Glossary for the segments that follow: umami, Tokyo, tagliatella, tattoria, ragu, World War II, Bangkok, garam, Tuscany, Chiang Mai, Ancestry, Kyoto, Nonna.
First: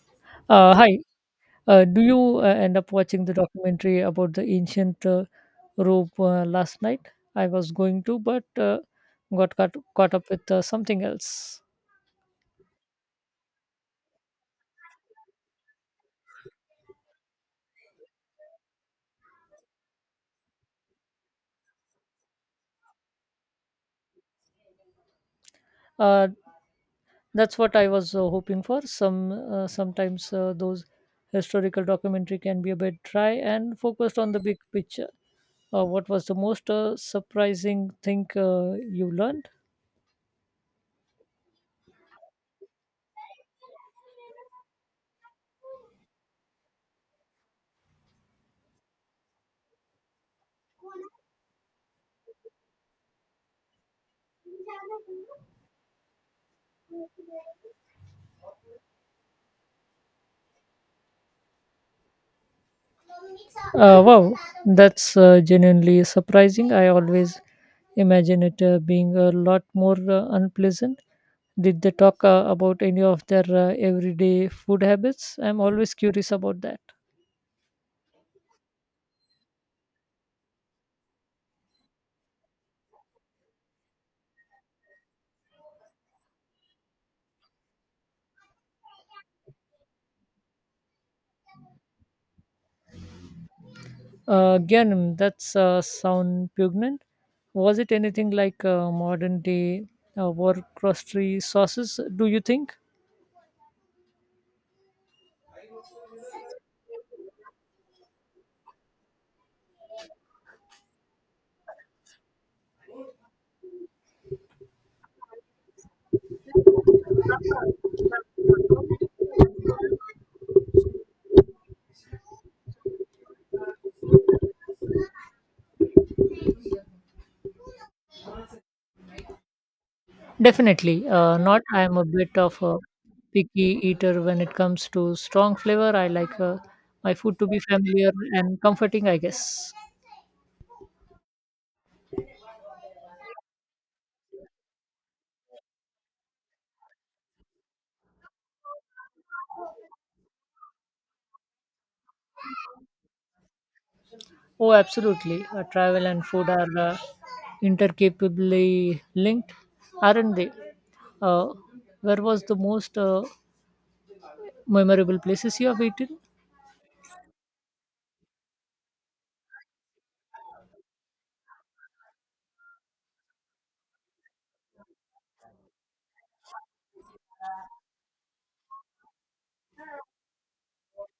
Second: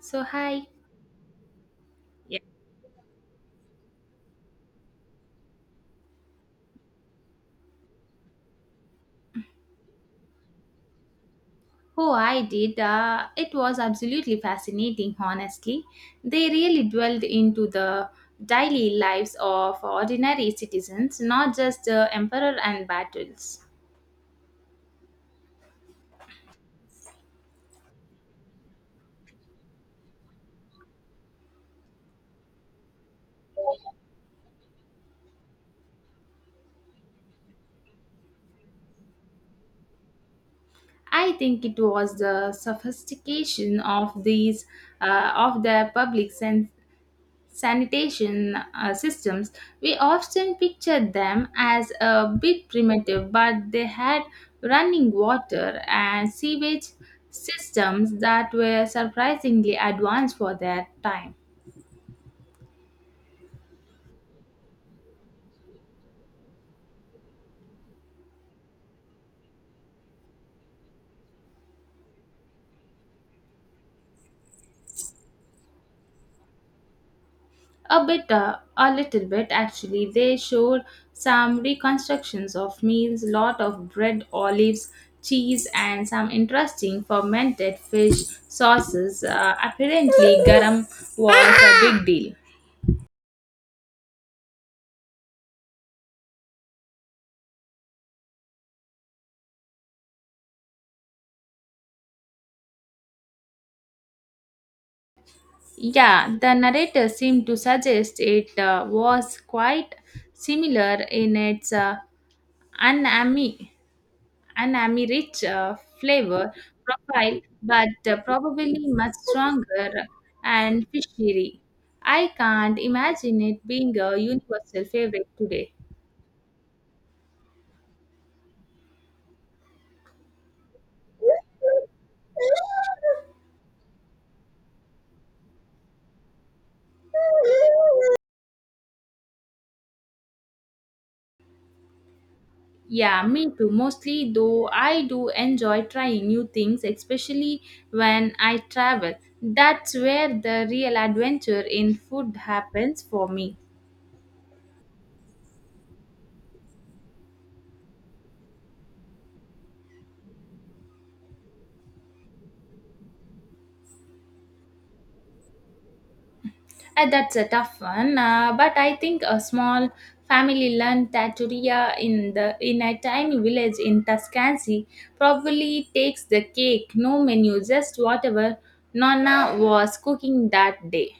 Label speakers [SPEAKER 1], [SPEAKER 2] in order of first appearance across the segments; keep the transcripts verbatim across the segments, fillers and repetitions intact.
[SPEAKER 1] So, hi.
[SPEAKER 2] Uh, hi. Uh, do you
[SPEAKER 1] Yeah.
[SPEAKER 2] uh, end up watching the documentary about the ancient uh, Rome uh, last night? I was going to, but uh, got caught, caught up with uh, something else.
[SPEAKER 1] Oh, I did. Uh, it was absolutely fascinating, honestly. They really dwelled into the daily lives of ordinary citizens, not just the emperor and battles.
[SPEAKER 2] Uh, that's what I was uh, hoping for. Some uh, sometimes uh, those historical documentary can be a bit dry and focused on the big picture. Uh, what was the most uh, surprising thing uh, you learned?
[SPEAKER 1] I think it was the sophistication of these uh, of the public sen- sanitation uh, systems, we often picture them as a bit primitive, but they had running water and sewage systems that were surprisingly advanced for their time.
[SPEAKER 2] Uh, wow, that's uh, genuinely surprising. I always imagine it uh, being a lot more uh, unpleasant. Did they talk uh, about any of their uh, everyday food habits? I'm always curious about that.
[SPEAKER 1] A bit, uh, a little bit actually, they showed some reconstructions of meals, lot of bread, olives, cheese, and some interesting fermented fish sauces. Uh, apparently, garam was a big deal.
[SPEAKER 2] Uh, again, that's uh, sound pungent. Was it anything like uh, modern day uh, war crostry sauces, do you think?
[SPEAKER 1] Yeah, the narrator seemed to suggest it uh, was quite similar in its uh, unami, unami rich uh, flavor profile, but uh, probably much stronger and fishery. I can't imagine it being a universal favorite today.
[SPEAKER 2] Definitely uh, not. I'm a bit of a picky eater when it comes to strong flavor. I like uh, my food to be familiar and comforting, I guess.
[SPEAKER 1] Yeah, me too. Mostly, though, I do enjoy trying new things, especially when I travel. That's where the real adventure in food happens for me.
[SPEAKER 2] Oh, absolutely. Uh, travel and food are uh, intercapably linked, aren't they? Uh, where was the most uh, memorable places you have eaten?
[SPEAKER 1] And that's a tough one, uh, but I think a small family run tattoria in the in a tiny village in Tuscany probably takes the cake. No menu, just whatever Nonna was cooking that day.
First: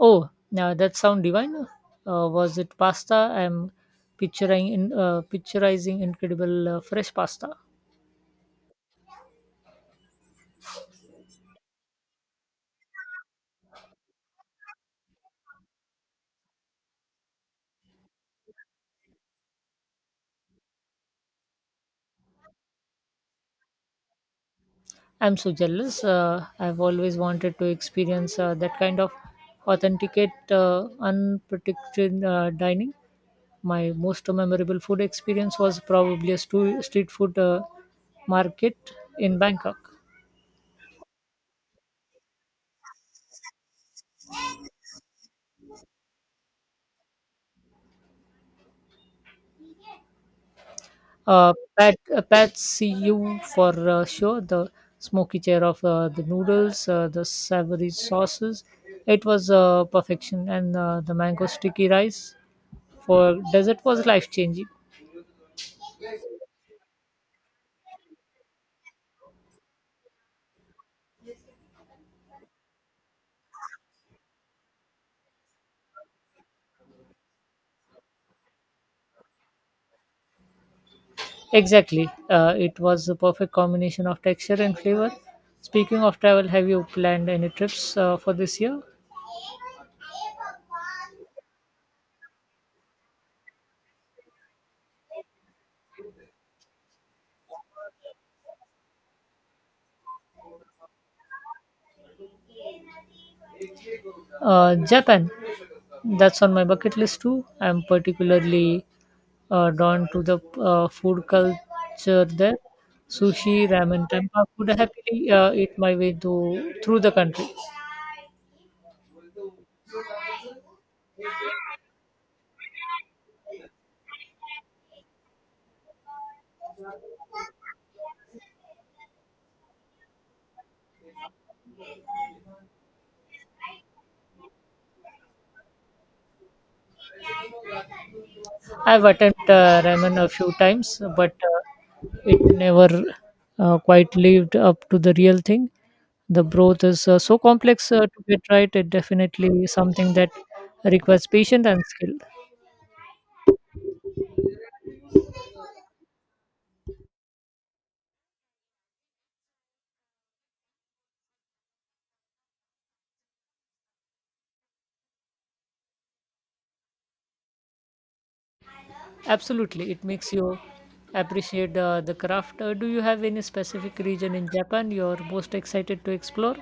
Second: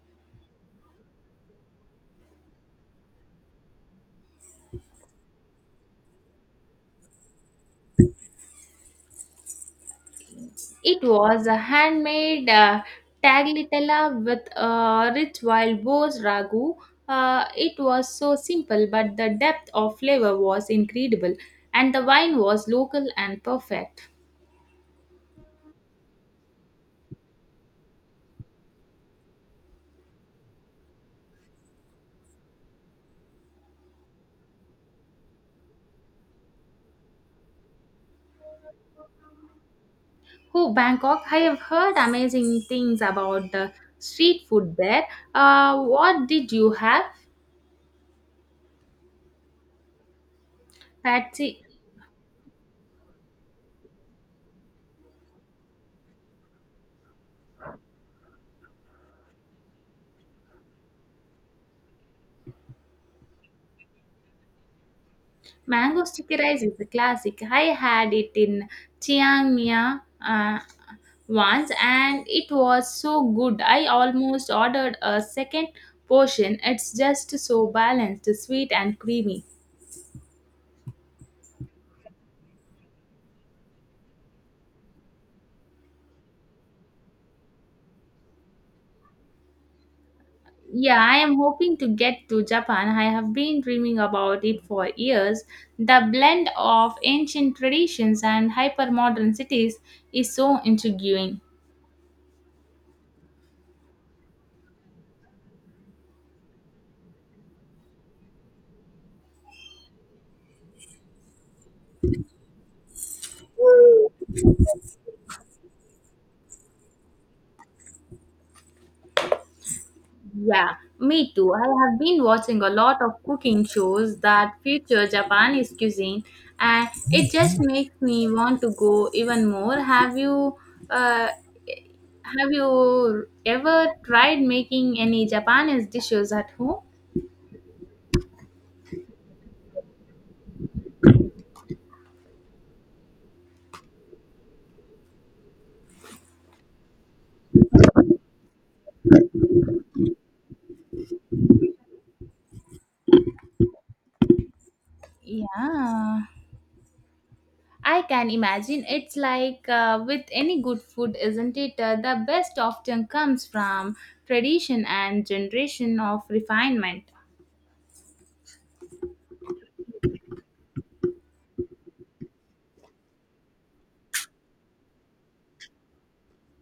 [SPEAKER 2] Oh, now that sound divine. Uh, was it pasta? I'm picturing in uh, picturizing incredible uh, fresh pasta.
[SPEAKER 1] It was a handmade uh, tagliatella with a rich wild boar's ragu. Uh, it was so simple, but the depth of flavor was incredible, and the wine was local and perfect.
[SPEAKER 2] I'm so jealous. Uh, I've always wanted to experience uh, that kind of authenticate, uh, unpredicted uh, dining. My most memorable food experience was probably a stu- street food uh, market in Bangkok.
[SPEAKER 1] Oh, Bangkok! I have heard amazing things about the street food there. Uh, what did you have?
[SPEAKER 2] Uh,
[SPEAKER 1] Patsy,
[SPEAKER 2] Pat, uh, Pat see you for uh, sure. The smoky chair of uh, the noodles, uh, the savory sauces. It was uh, perfection. And uh, the mango sticky rice for dessert was life changing.
[SPEAKER 1] mango sticky rice is a classic. I had it in Chiang Mai, uh, once and it was so good I almost ordered a second portion. It's just so balanced, sweet, and creamy.
[SPEAKER 2] Exactly. Uh, it was the perfect combination of texture and flavor. Speaking of travel, have you planned any trips uh, for this year?
[SPEAKER 1] Yeah, I am hoping to get to Japan. I have been dreaming about it for years. The blend of ancient traditions and hypermodern cities is so intriguing.
[SPEAKER 2] Uh, Japan, that's on my bucket list too. I'm particularly uh, drawn to the uh, food culture there. Sushi, ramen, tempura could happily uh, eat my way to, through the country.
[SPEAKER 1] Yeah, me too. I have been watching a lot of cooking shows that feature Japanese cuisine, and it just makes me want to go even more. Have you, uh, have you ever tried making any Japanese dishes at home?
[SPEAKER 2] I've attempted uh, ramen a few times, but uh, it never uh, quite lived up to the real thing. The broth is uh, so complex uh, to get right. It definitely is something that requires patience and skill.
[SPEAKER 1] Yeah, I can imagine. It's like uh, with any good food, isn't it? Uh, the best often comes from tradition and generation of refinement.
[SPEAKER 2] Absolutely, it makes you appreciate uh, the craft. Uh, do you have any specific region in Japan you're most excited to explore?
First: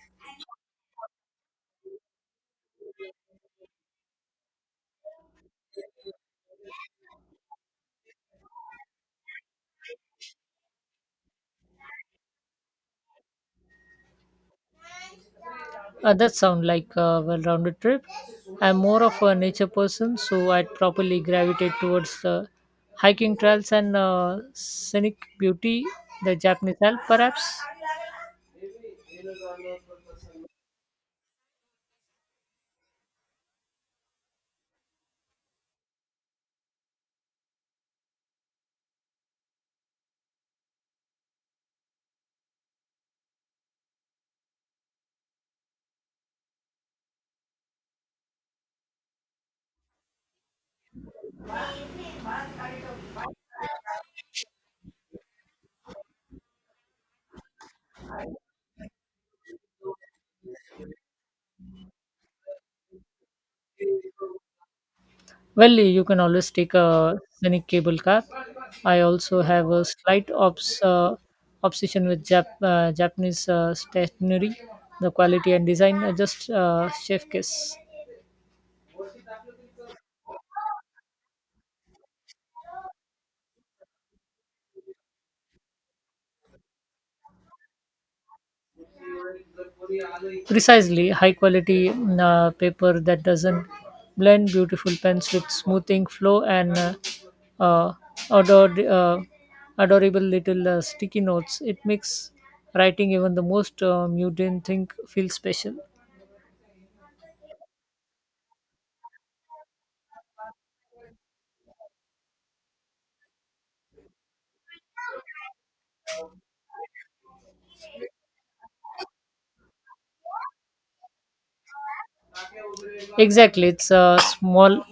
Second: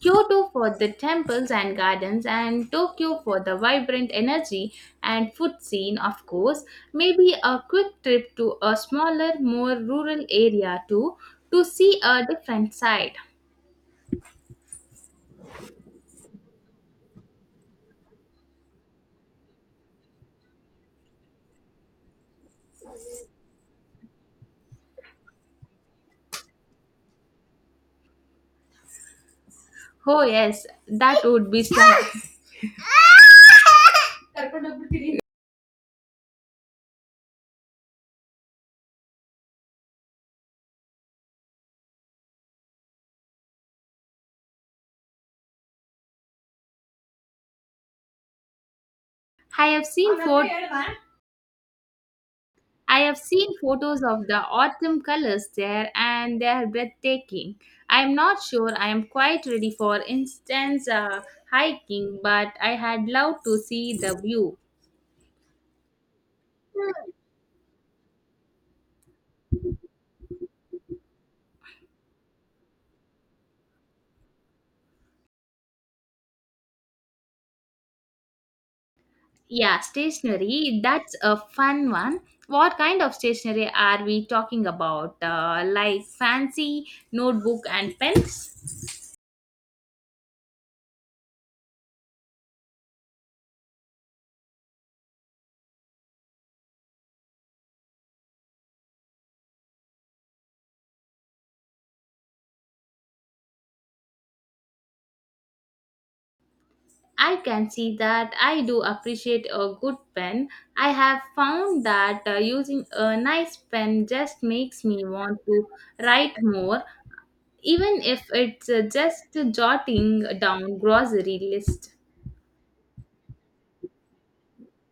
[SPEAKER 1] Kyoto for the temples and gardens, and Tokyo for the vibrant energy and food scene, of course. Maybe a quick trip to a smaller, more rural area too, to see a different side.
[SPEAKER 2] Uh, that sounds like a well-rounded trip. I'm more of a nature person, so I'd probably gravitate towards uh, hiking trails and uh, scenic beauty, the Japanese Alps, perhaps.
[SPEAKER 1] Oh, yes, that would be stunning. I have seen photos. I have seen photos of the autumn colors there and they are breathtaking. I am not sure I am quite ready for instance uh, hiking, but I had loved to see the view.
[SPEAKER 2] Well, you can always take a scenic cable car. I also have a slight obs- uh, obsession with Jap- uh, Japanese uh, stationery. The quality and design are just uh, chef kiss.
[SPEAKER 1] Yeah, stationery. That's a fun one. What kind of stationery are we talking about? Uh, like fancy notebook and pens?
[SPEAKER 2] Precisely, high quality mm, uh, paper that doesn't blend, beautiful pens with smoothing flow, and uh, uh, ador- uh, adorable little uh, sticky notes. It makes writing even the most uh, mundane thing feel special.
[SPEAKER 1] I can see that I do appreciate a good pen. I have found that uh, using a nice pen just makes me want to write more, even if it's uh, just jotting down grocery list.
[SPEAKER 2] Exactly, it's a small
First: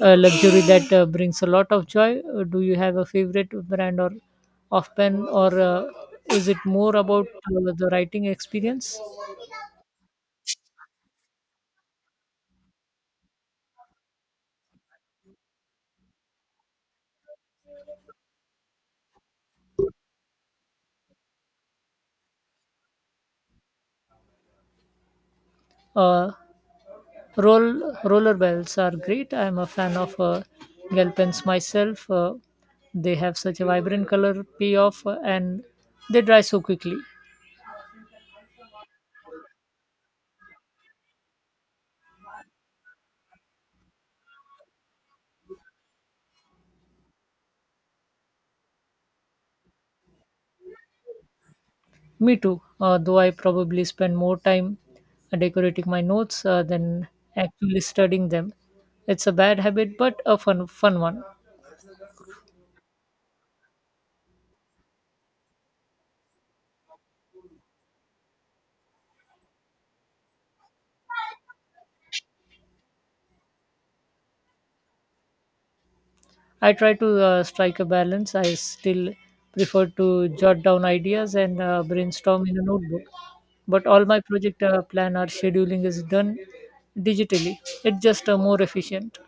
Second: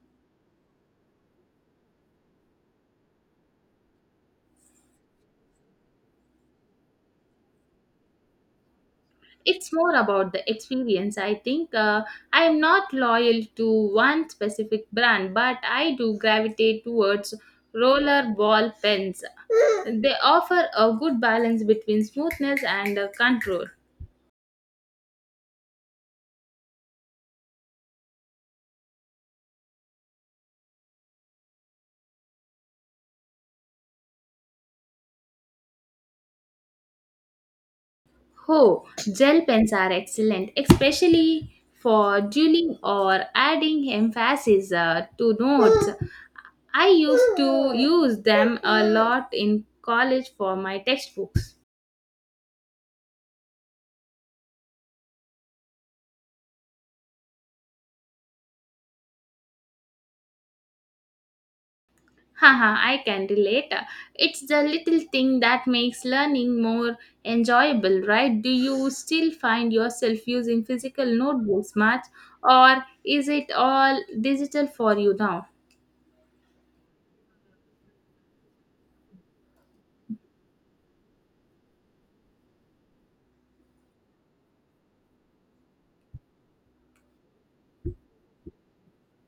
[SPEAKER 2] uh, luxury that uh, brings a lot of joy. Uh, Do you have a favorite brand or of pen, or uh, is it more about uh, the writing experience?
[SPEAKER 1] It's more about the experience I think, uh, I am not loyal to one specific brand, but I do gravitate towards roller ball pens. They offer a good balance between smoothness and uh, control.
[SPEAKER 2] Uh, roll Roller bells are great. I'm a fan of uh, gel pens myself. Uh, they have such a vibrant color payoff uh, and they dry so quickly.
[SPEAKER 1] Oh, gel pens are excellent, especially for dueling or adding emphasis uh, to notes. I used to use them a lot in college for my textbooks.
[SPEAKER 2] Me too, uh, though I probably spend more time decorating my notes uh, than actually studying them. It's a bad habit, but a fun, fun one.
[SPEAKER 1] Haha, I can relate. It's the little thing that makes learning more enjoyable, right? Do you still find yourself using physical notebooks much, or is it all digital for you now?
[SPEAKER 2] I try to uh, strike a balance. I still prefer to jot down ideas and uh, brainstorm in a notebook. But all my project uh, plan or scheduling is done digitally. It's just uh, more efficient.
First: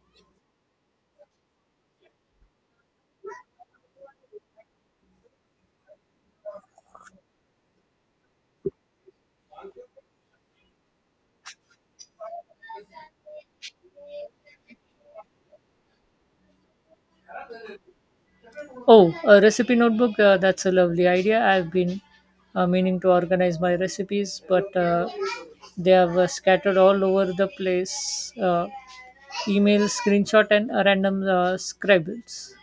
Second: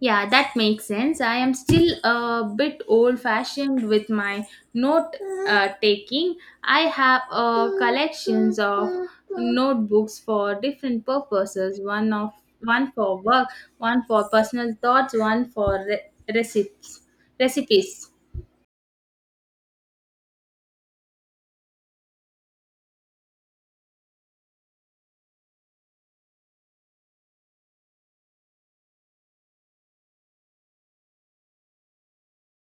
[SPEAKER 1] Yeah, that makes sense. I am still a bit old fashioned with my note uh, taking. I have uh, collections of notebooks for different purposes, one of one for work, one for personal thoughts, one for re- recipes. recipes.
[SPEAKER 2] Oh, a recipe notebook. Uh, that's a lovely idea. I've been uh, meaning to organize my recipes, but uh, they are uh, scattered all over the place. Uh, email, screenshot, and uh, random uh, scribbles.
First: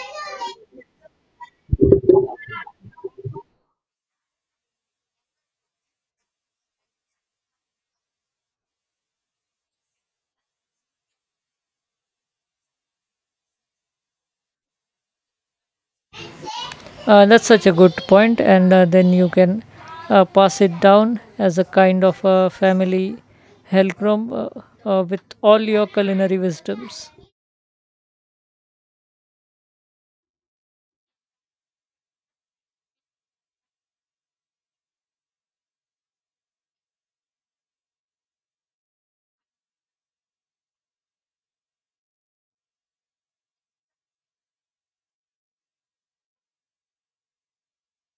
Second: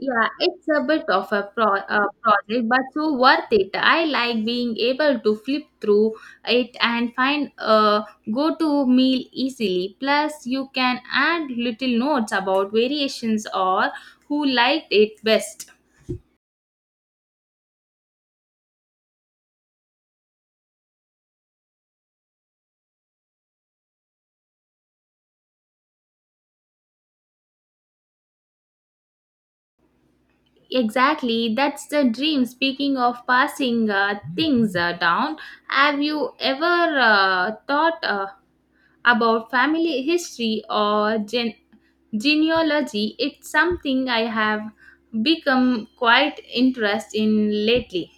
[SPEAKER 1] Yeah, it's a bit of a pro uh, project, but so worth it. I like being able to flip through it and find a go-to meal easily. Plus, you can add little notes about variations or who liked it best.
[SPEAKER 2] Uh, that's such a good point, and uh, then you can uh, pass it down as a kind of a family helcrom uh, uh, with all your culinary wisdoms.
[SPEAKER 1] Exactly, that's the dream. Speaking of passing uh, things uh, down, have you ever uh, thought uh, about family history or gen Genealogy, it's something I have become quite interested in lately.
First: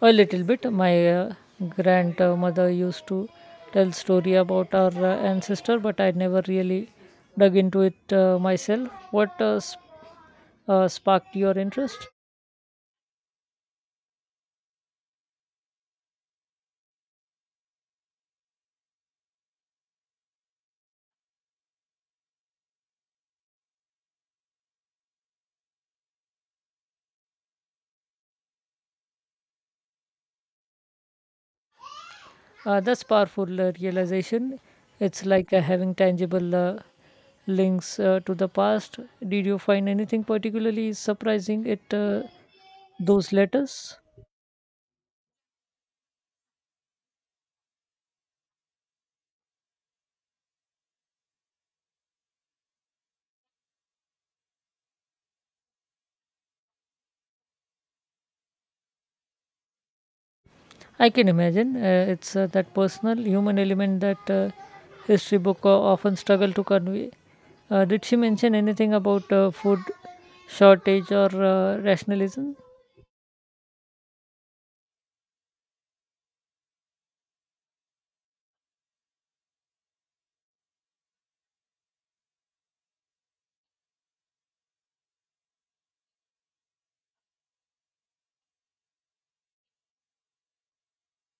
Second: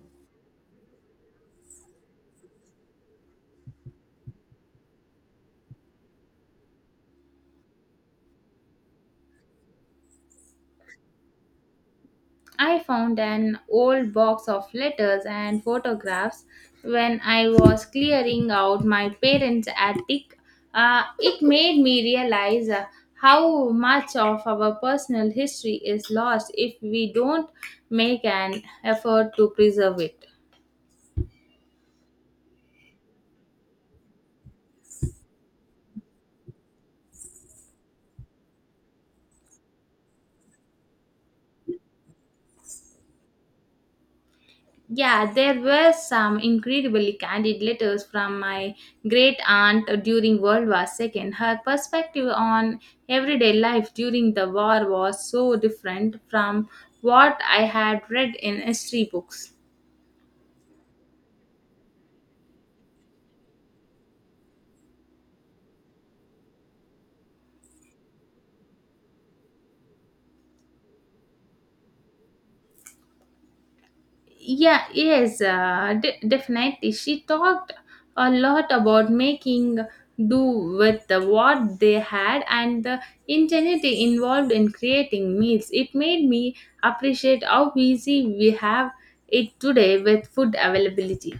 [SPEAKER 2] A little bit. My uh, grandmother used to tell story about our uh, ancestor, but I never really dug into it uh, myself. What uh, sp- uh, sparked your interest?
[SPEAKER 1] I found an old box of letters and photographs when I was clearing out my parents' attic. Uh, it made me realize uh, how much of our personal history is lost if we don't make an effort to preserve it.
[SPEAKER 2] Uh, that's powerful uh, realization. It's like uh, having tangible uh, links uh, to the past. Did you find anything particularly surprising at uh, those letters?
[SPEAKER 1] Yeah, there were some incredibly candid letters from my great aunt during World War the second. Her perspective on everyday life during the war was so different from what I had read in history books.
[SPEAKER 2] I can imagine. Uh, it's uh, that personal human element that uh, history book uh, often struggle to convey. Uh, did she mention anything about uh, food shortage or uh, rationalism?
[SPEAKER 1] Yeah, yes, uh, de- definitely. She talked a lot about making do with the, what they had and the ingenuity involved in creating meals. It made me appreciate how easy we have it today with food availability.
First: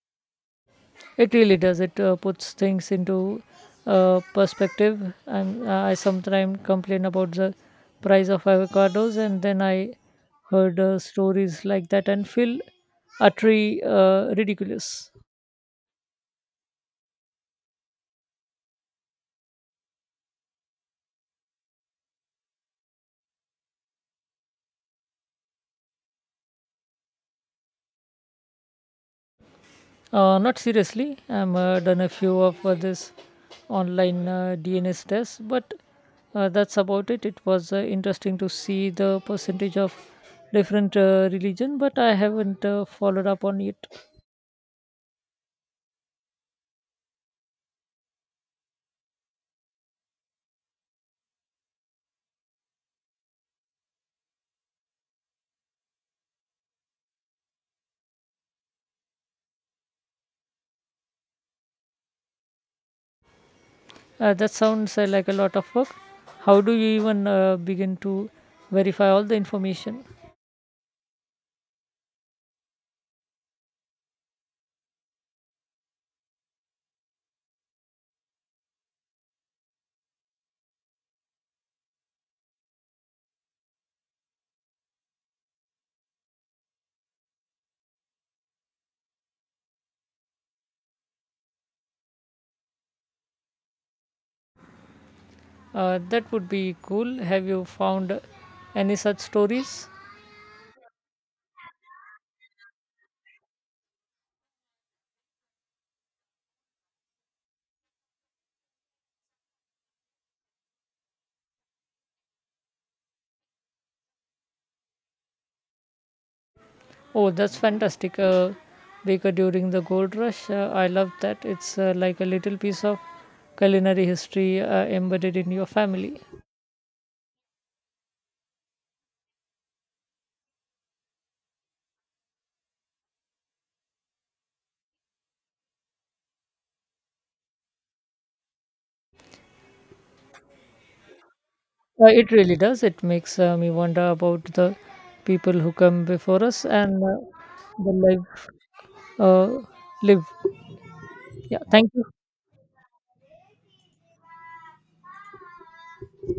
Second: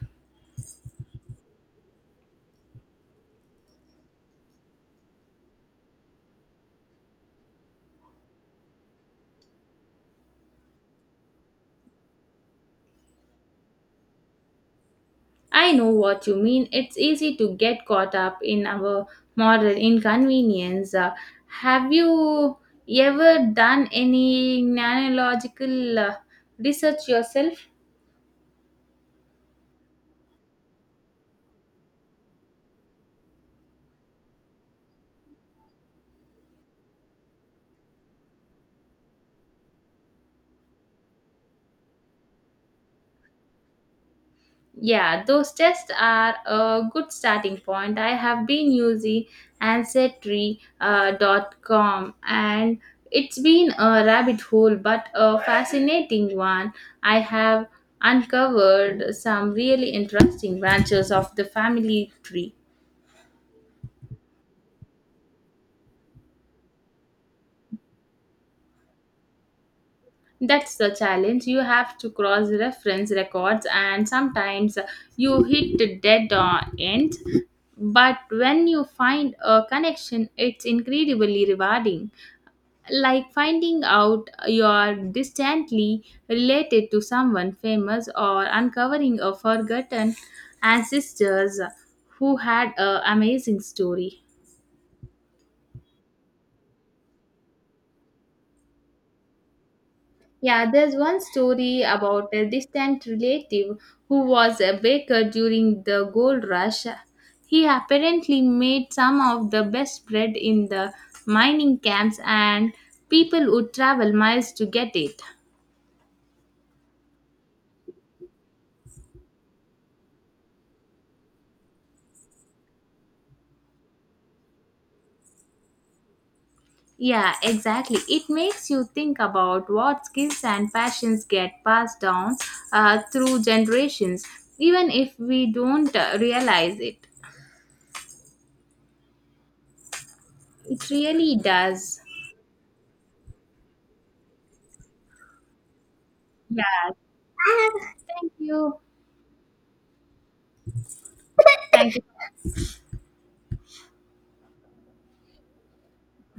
[SPEAKER 2] It really does. It uh, puts things into uh, perspective. And uh, I sometimes complain about the price of avocados, and then I heard uh, stories like that and feel utterly uh, ridiculous.
[SPEAKER 1] I know what you mean. It's easy to get caught up in our modern inconvenience. Uh, have you ever done any nanological uh, research yourself?
[SPEAKER 2] Uh, not seriously. I'm uh, done a few of uh, this online uh, D N S tests, but uh, that's about it. It was uh, interesting to see the percentage of different uh, religion, but I haven't uh, followed up on it.
[SPEAKER 1] Yeah, those tests are a good starting point. I have been using Ancestry uh, dot com and it's been a rabbit hole but a fascinating one. I have uncovered some really interesting branches of the family tree.
[SPEAKER 2] Uh, that sounds uh, like a lot of work. How do you even uh, begin to verify all the information?
[SPEAKER 1] That's the challenge. You have to cross reference records, and sometimes you hit the dead uh, end. But when you find a connection, it's incredibly rewarding, like finding out you are distantly related to someone famous or uncovering a forgotten ancestors who had an amazing story.
[SPEAKER 2] Uh, that would be cool. Have you found any such stories?
[SPEAKER 1] Yeah, there's one story about a distant relative who was a baker during the gold rush. He apparently made some of the best bread in the mining camps, and people would travel miles to get it.
[SPEAKER 2] Oh, that's fantastic. Uh, Baker during the gold rush. Uh, I love that. It's uh, like a little piece of culinary history uh, embedded in your family.
[SPEAKER 1] Yeah, exactly. It makes you think about what skills and passions get passed down uh, through generations, even if we don't uh, realize it. It really does.
[SPEAKER 2] Uh, it really does. It makes uh, me wonder about the people who come before us
[SPEAKER 1] Yeah.
[SPEAKER 2] and uh, the
[SPEAKER 1] Thank
[SPEAKER 2] life
[SPEAKER 1] you.
[SPEAKER 2] uh, live. Yeah, thank
[SPEAKER 1] Thank you.
[SPEAKER 2] you.